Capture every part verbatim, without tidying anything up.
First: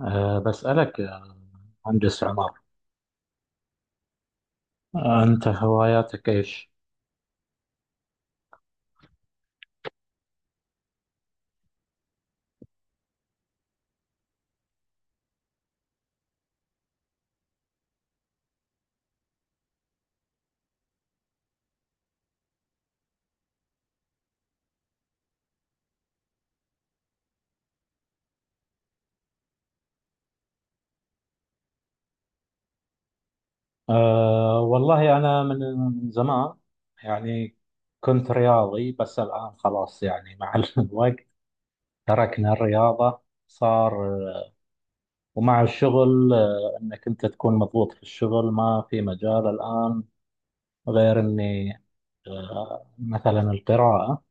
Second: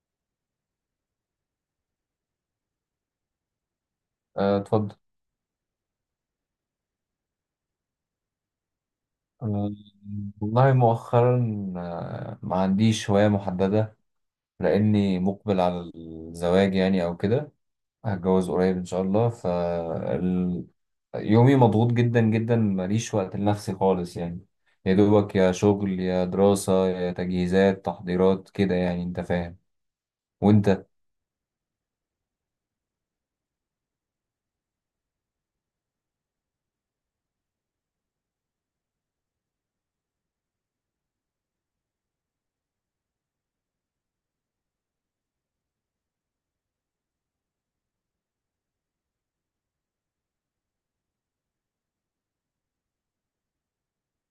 أه بسألك يا مهندس عمر، آه، اتفضل. أه، أنت هواياتك إيش؟ آه، والله مؤخرا، آه، ما عنديش هواية محددة لأني مقبل على الزواج يعني أو كده. هتجوز قريب إن شاء الله. ف ال- يومي مضغوط جدا جدا، ماليش وقت لنفسي خالص يعني، يا دوبك يا شغل يا دراسة يا تجهيزات تحضيرات كده يعني أنت فاهم. وأنت؟ أه والله أنا من زمان يعني كنت رياضي، بس الآن خلاص يعني مع الوقت تركنا الرياضة. صار أه، ومع الشغل أه، إنك أنت تكون مضغوط في الشغل، ما في مجال الآن غير إني أه، مثلا القراءة.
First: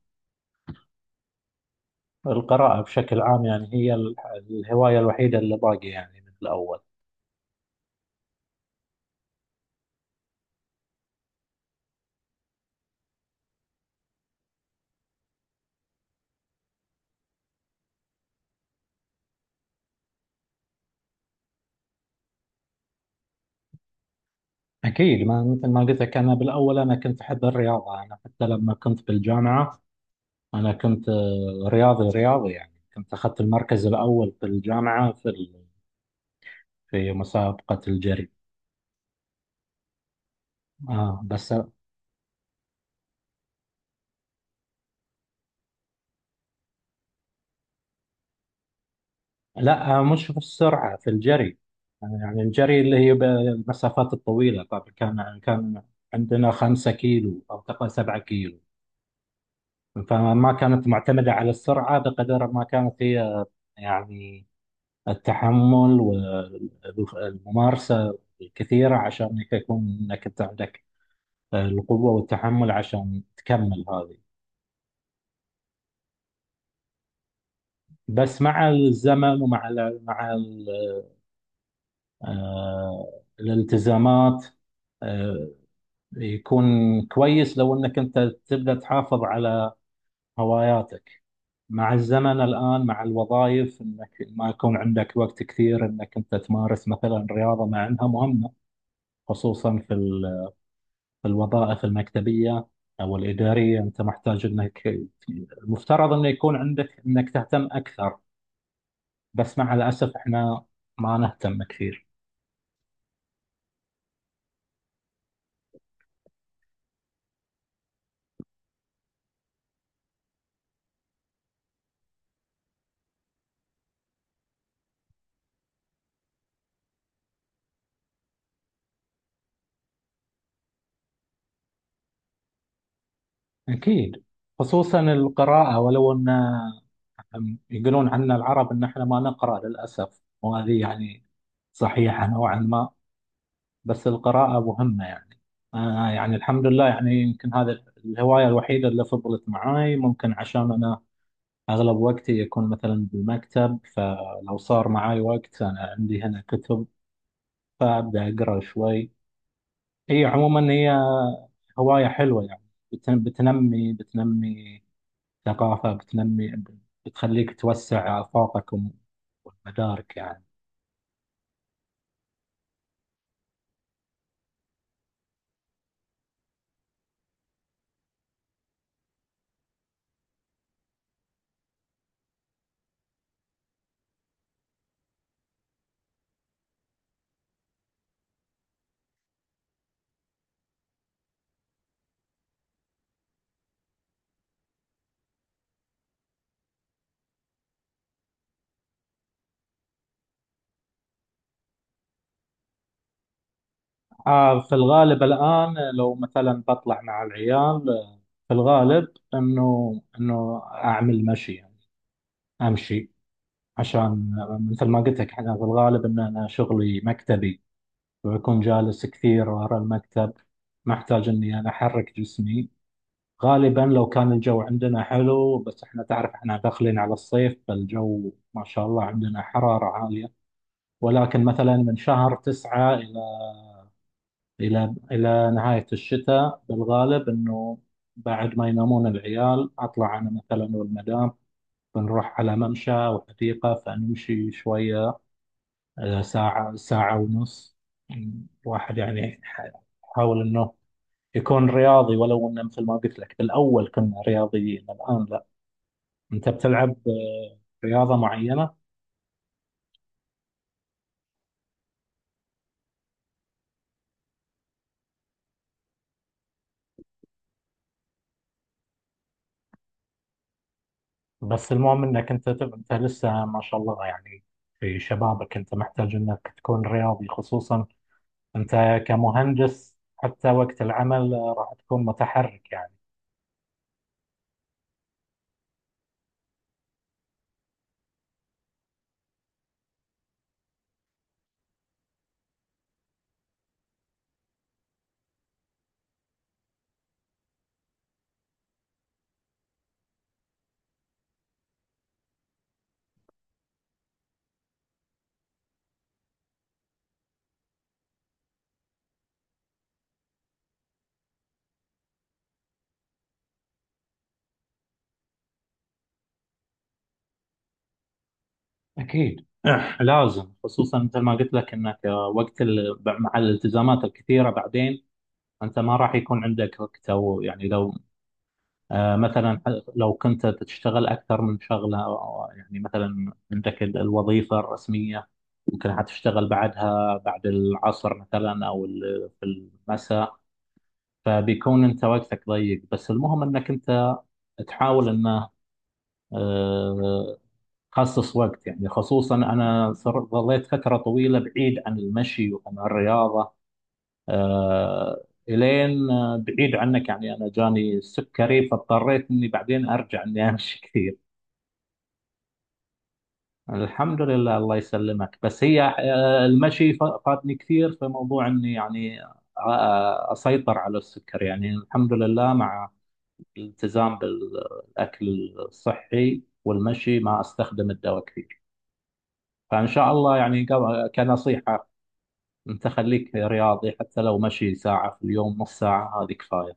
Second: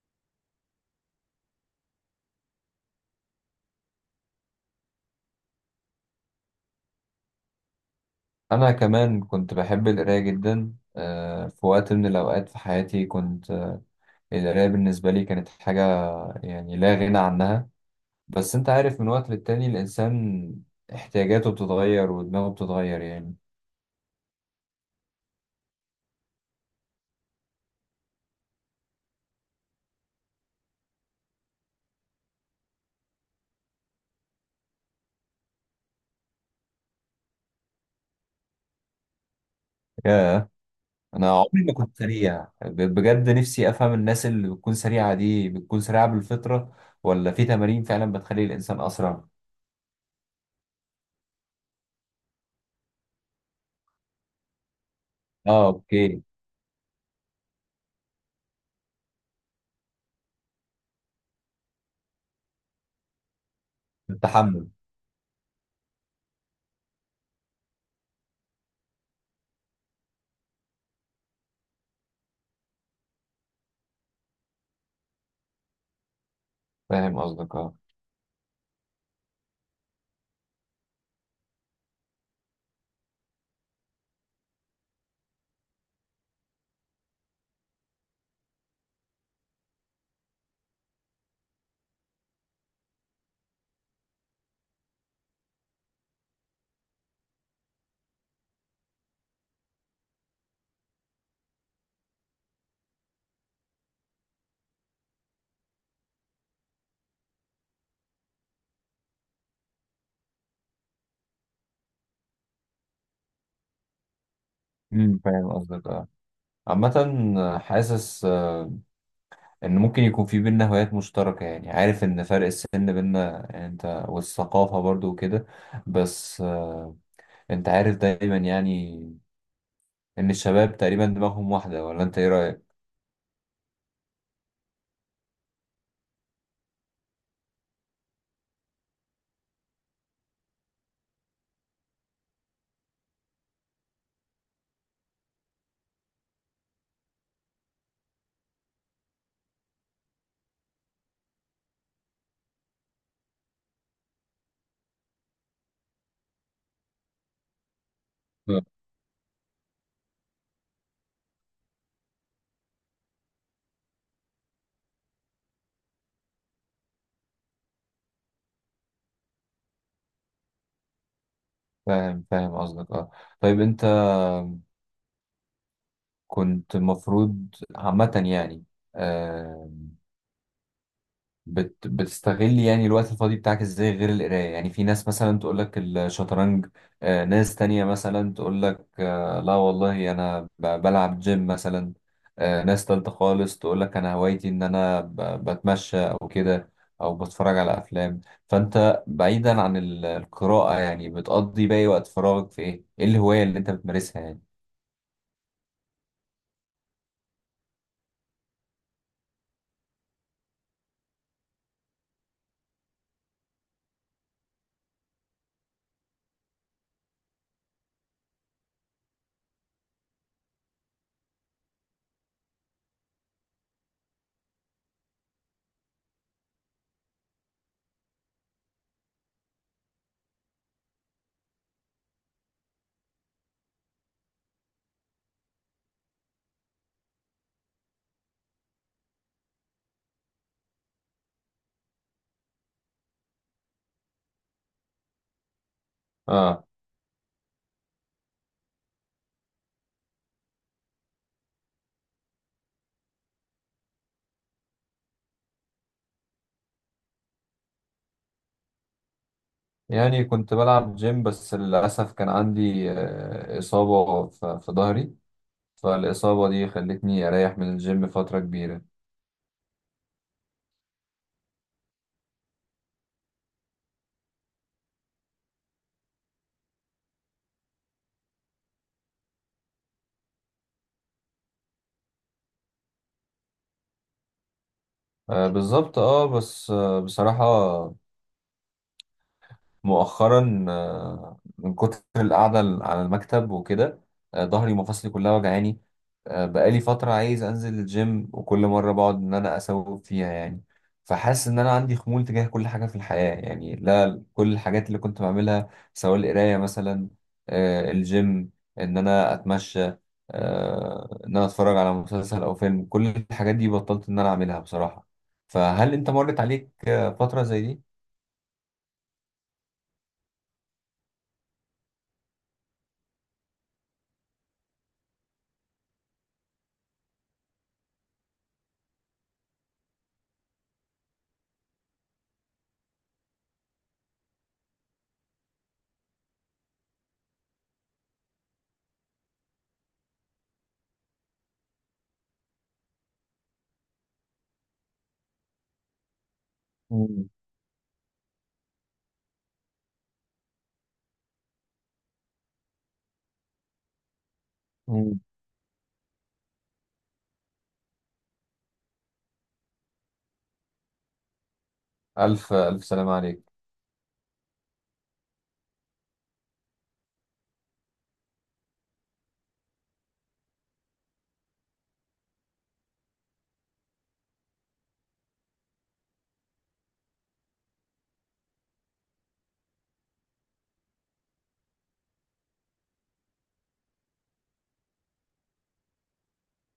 القراءة بشكل عام يعني هي ال- الهواية الوحيدة اللي باقي يعني من الأول. أنا كمان كنت بحب القراية جدا، آه، في وقت من الأوقات في حياتي كنت، آه، القراية بالنسبة لي كانت حاجة يعني لا غنى عنها. بس انت عارف، من وقت للتاني الانسان احتياجاته بتتغير ودماغه بتتغير يعني. أكيد، ما مثل ما قلت لك، أنا بالأول أنا كنت أحب الرياضة. أنا حتى لما كنت بالجامعة أنا كنت آه، رياضي رياضي، يعني كنت أخذت المركز الأول في الجامعة، في ال- في مسابقة الجري. ياه، آه انا بس عمري ما كنت سريع، ب- بجد نفسي افهم الناس اللي بتكون سريعة دي بتكون سريعة بالفطرة ولا في تمارين فعلا بتخلي الانسان اسرع. لا، آه، مش في السرعة، في الجري. آه، يعني الجري اللي هي بالمسافات الطويلة، طبعا كان اه كان اوكي. عندنا خمسة كيلو أو تقريبا سبعة كيلو. فما كانت معتمدة على السرعة بقدر ما كانت هي يعني التحمل. التحمل والممارسة الكثيرة، عشان إنك يكون إنك أنت عندك القوة والتحمل عشان تكمل هذه. فاهم قصدك اه. بس مع الزمن، ومع ال مع ال آه، الالتزامات، آه، يكون كويس لو إنك أنت تبدأ تحافظ على هواياتك مع الزمن. الآن مع الوظائف، إنك ما يكون عندك وقت كثير إنك أنت تمارس مثلا رياضة مع إنها مهمة، خصوصا في ال في الوظائف المكتبية أو الإدارية. أنت محتاج أنك، المفترض أنه يكون عندك أنك تهتم أكثر. بس مع الأسف إحنا ما نهتم كثير. امم فاهم قصدك اه. عامة حاسس آه، ان ممكن يكون في بينا هوايات مشتركة يعني، عارف ان فرق السن بينا يعني انت، والثقافة برضو وكده، بس آه، انت عارف دايما يعني ان الشباب تقريبا دماغهم واحده، ولا انت ايه رايك؟ أكيد، خصوصا القراءة، ولو أن يقولون عنا العرب أن إحنا ما نقرأ للأسف، وهذه يعني صحيحة نوعا ما. بس القراءة مهمة يعني. أنا يعني الحمد لله، يعني يمكن هذا الهواية الوحيدة اللي فضلت معاي، ممكن عشان أنا أغلب وقتي يكون مثلا بالمكتب، فلو صار معاي وقت أنا عندي هنا كتب فأبدأ أقرأ آه. شوي. هي عموما هي هواية حلوة يعني، بتن- بتنمي بتنمي ثقافة، بتنمي، بتخليك توسع آفاقك وم- والمدارك يعني. فاهم فاهم قصدك اه. طيب انت كنت المفروض عامه يعني، آه بت... بتستغل يعني الوقت الفاضي بتاعك ازاي غير القراية يعني؟ في ناس مثلا تقول لك الشطرنج، آه، ناس تانية مثلا تقول لك آه، لا والله انا ب... بلعب جيم مثلا، آه، ناس تالتة خالص تقول لك انا هوايتي ان انا ب... بتمشى او كده، او بتفرج على افلام. فانت، بعيدا عن ال- القراءة يعني، بتقضي باقي وقت فراغك في ايه؟ ايه الهواية اللي انت بتمارسها يعني؟ آه في الغالب الآن لو مثلا بطلع مع العيال، آه، في الغالب إنه إنه أعمل مشي يعني، أمشي عشان، آه، مثل ما قلت لك، أنا في الغالب إن أنا شغلي مكتبي، بكون جالس كثير ورا المكتب، محتاج اني انا احرك جسمي. غالبا لو كان الجو عندنا حلو، بس احنا تعرف احنا داخلين على الصيف فالجو ما شاء الله عندنا حرارة عالية، ولكن مثلا من شهر تسعة إلى إلى إلى نهاية الشتاء، بالغالب إنه بعد ما ينامون العيال أطلع أنا مثلا والمدام، بنروح على ممشى أو حديقة فنمشي شوية، آه، اه، ساعة ساعة ونص. الواحد يعني يحاول إنه يكون رياضي، ولو انه مثل ما قلت لك بالاول كنا رياضيين الان لا. انت بتلعب آه، رياضه معينه؟ يعني كنت بلعب جيم، بس للأسف كان عندي آه، إصابة في في ظهري. فالإصابة دي خلتني أريح من الجيم فترة كبيرة. بس المهم انك انت تب- انت لسه ما شاء الله يعني في شبابك، انت محتاج انك تكون رياضي، خصوصا انت كمهندس حتى وقت العمل آه، راح تكون متحرك يعني. آه بالظبط اه. بس آه بصراحة، مؤخرا آه، من كتر القعدة على المكتب وكده، آه، ظهري ومفاصلي كلها وجعاني. آه، بقالي فترة عايز أنزل الجيم، وكل مرة بقعد إن أنا أسوق فيها يعني. فحاسس إن أنا عندي خمول تجاه كل حاجة في الحياة يعني، لا كل الحاجات اللي كنت بعملها، سواء القراية مثلا، آه، الجيم، إن أنا أتمشى، آه، إن أنا أتفرج على مسلسل أو فيلم، كل الحاجات دي بطلت إن أنا أعملها بصراحة. فهل أنت مرت عليك آه، فترة زي دي؟ اكيد لازم، خصوصا مثل ما قلت لك انك آه، وقت ال- مع الالتزامات الكثيره بعدين، انت ما راح يكون عندك وقت. او يعني لو آه، مثلا ح- لو كنت تشتغل أكثر من شغلة أو- يعني مثلا عندك ال- الوظيفة الرسمية، ممكن حتشتغل بعدها بعد العصر مثلا، أو ال- في المساء. فبيكون أنت وقتك ضيق. بس المهم أنك أنت تحاول أنه آه، تخصص وقت يعني، خصوصا أنا صر- ظليت فترة طويلة بعيد عن المشي وعن الرياضة، مم. آه، إلين آه، بعيد عنك يعني أنا جاني السكري، فاضطريت إني بعدين أرجع إني أمشي كثير. ألف ألف سلام عليك. الحمد لله، الله يسلمك. بس هي آه، المشي ف- فاتني كثير في موضوع اني يعني آه، اسيطر على السكر. يعني الحمد لله مع الالتزام بالاكل الصحي والمشي ما استخدم الدواء كثير. فان شاء الله يعني، قبل- كنصيحة، انت خليك رياضي حتى لو مشي ساعة في اليوم، نص ساعة هذه كفاية.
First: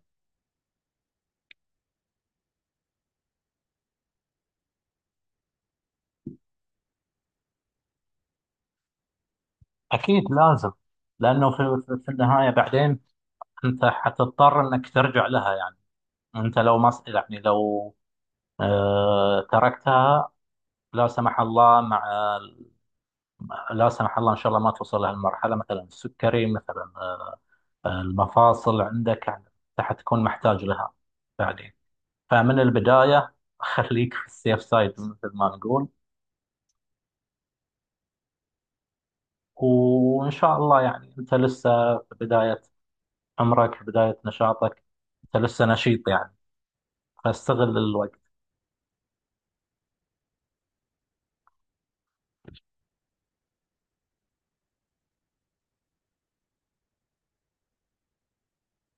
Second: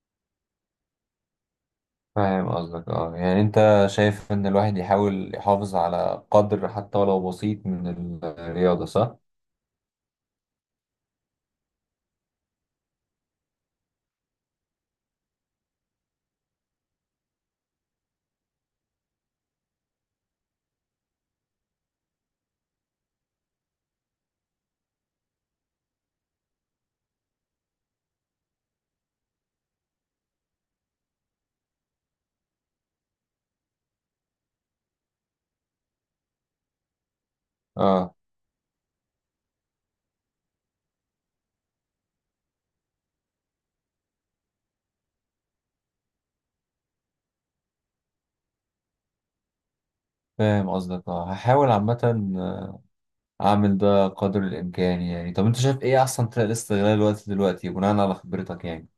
فاهم قصدك اه. يعني أنت شايف إن الواحد يحاول يحافظ على قدر حتى ولو بسيط من الرياضة، صح؟ أكيد لازم، لأنه في في النهاية بعدين أنت حتضطر أنك ترجع لها يعني. أنت لو ما يعني، لو آه، تركتها، لا سمح الله، مع لا سمح الله ان شاء الله ما توصل لهالمرحله، مثلا السكري مثلا، آه، المفاصل عندك يعني، راح تكون محتاج لها بعدين. فمن البدايه خليك في السيف سايد مثل ما نقول. اه. وان شاء الله يعني انت لسه في بدايه عمرك، في بدايه نشاطك، انت لسه نشيط يعني، فاستغل الوقت. فاهم قصدك اه. هحاول عامة أعمل ده قدر الإمكان يعني. طب أنت شايف إيه أحسن طريقة لاستغلال الوقت دلوقتي بناء على خبرتك يعني؟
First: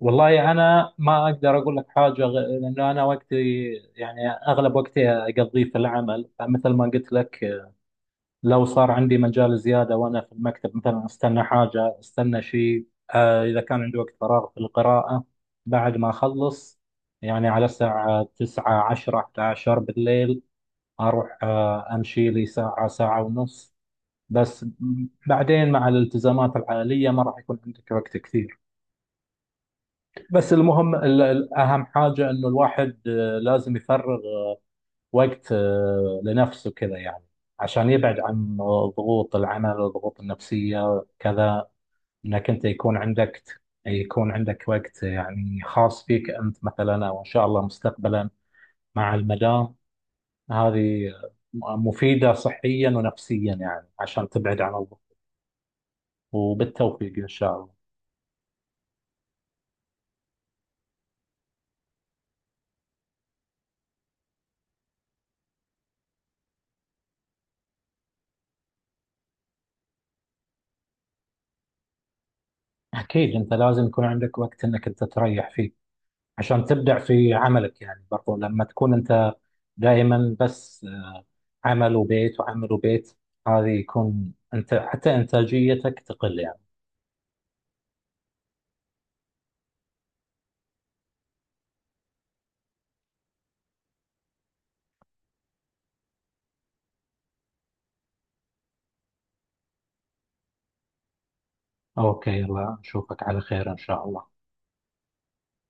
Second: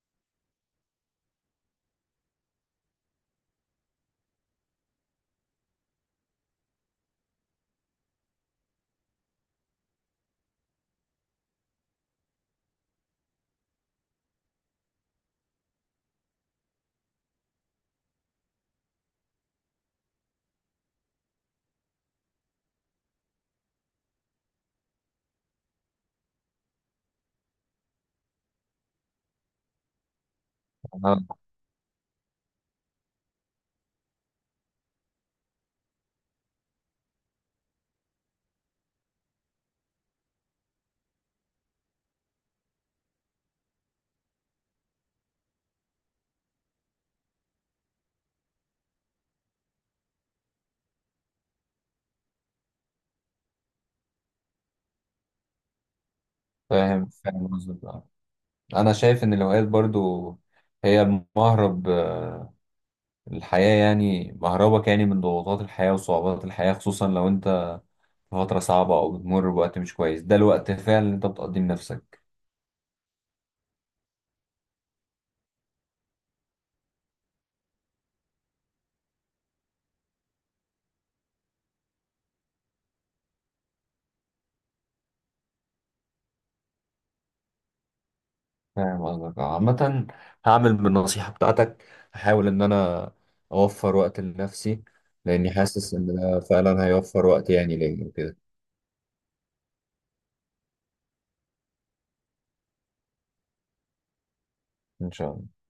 والله انا ما اقدر اقول لك حاجه غ- لانه انا وقتي، يعني اغلب وقتي اقضيه في العمل، فمثل ما قلت لك لو صار عندي مجال زياده وانا في المكتب مثلا، استنى حاجه استنى شيء، آه، اذا كان عندي وقت فراغ في القراءه بعد ما اخلص. يعني على الساعه تسعة عشرة إحدى عشرة بالليل اروح آه، امشي لي ساعه ساعه ونص. بس م- بعدين مع الالتزامات العائليه ما راح يكون عندك وقت كثير. بس المهم ال- اه. ال- اهم حاجه انه الواحد آه، لازم يفرغ آه، وقت آه، لنفسه كذا يعني، عشان يبعد عن آه، ضغوط العمل، الضغوط النفسيه كذا، انك انت يكون عندك يكون عندك وقت يعني خاص فيك انت مثلا، او ان شاء الله مستقبلا مع المدام. هذه آه، مفيده صحيا ونفسيا يعني، عشان تبعد عن الضغط. فاهم وبالتوفيق ان فاهم شاء الله. قصدك اه. أنا شايف إن الهوايات برضو هي المهرب، آه، الحياة يعني مهربك يعني من ضغوطات الحياة وصعوبات الحياة، خصوصا لو أنت فترة صعبة أو بتمر بوقت مش كويس، ده الوقت فعلا اللي أنت بتقضيه لنفسك. اكيد انت لازم يكون عندك وقت انك انت تريح فيه عشان تبدع في عملك يعني، برضو لما تكون انت دائما بس آه، عمل وبيت وعمل وبيت، هذه يكون انت حتى انتاجيتك تقل يعني. فاهم قصدك آه، عامة هعمل بالنصيحة بتاعتك، هحاول إن أنا أوفر وقت لنفسي، لأني حاسس إن ده فعلا هيوفر وقت يعني ليا وكده. اوكي، الله نشوفك على خير ان شاء الله. إن شاء الله.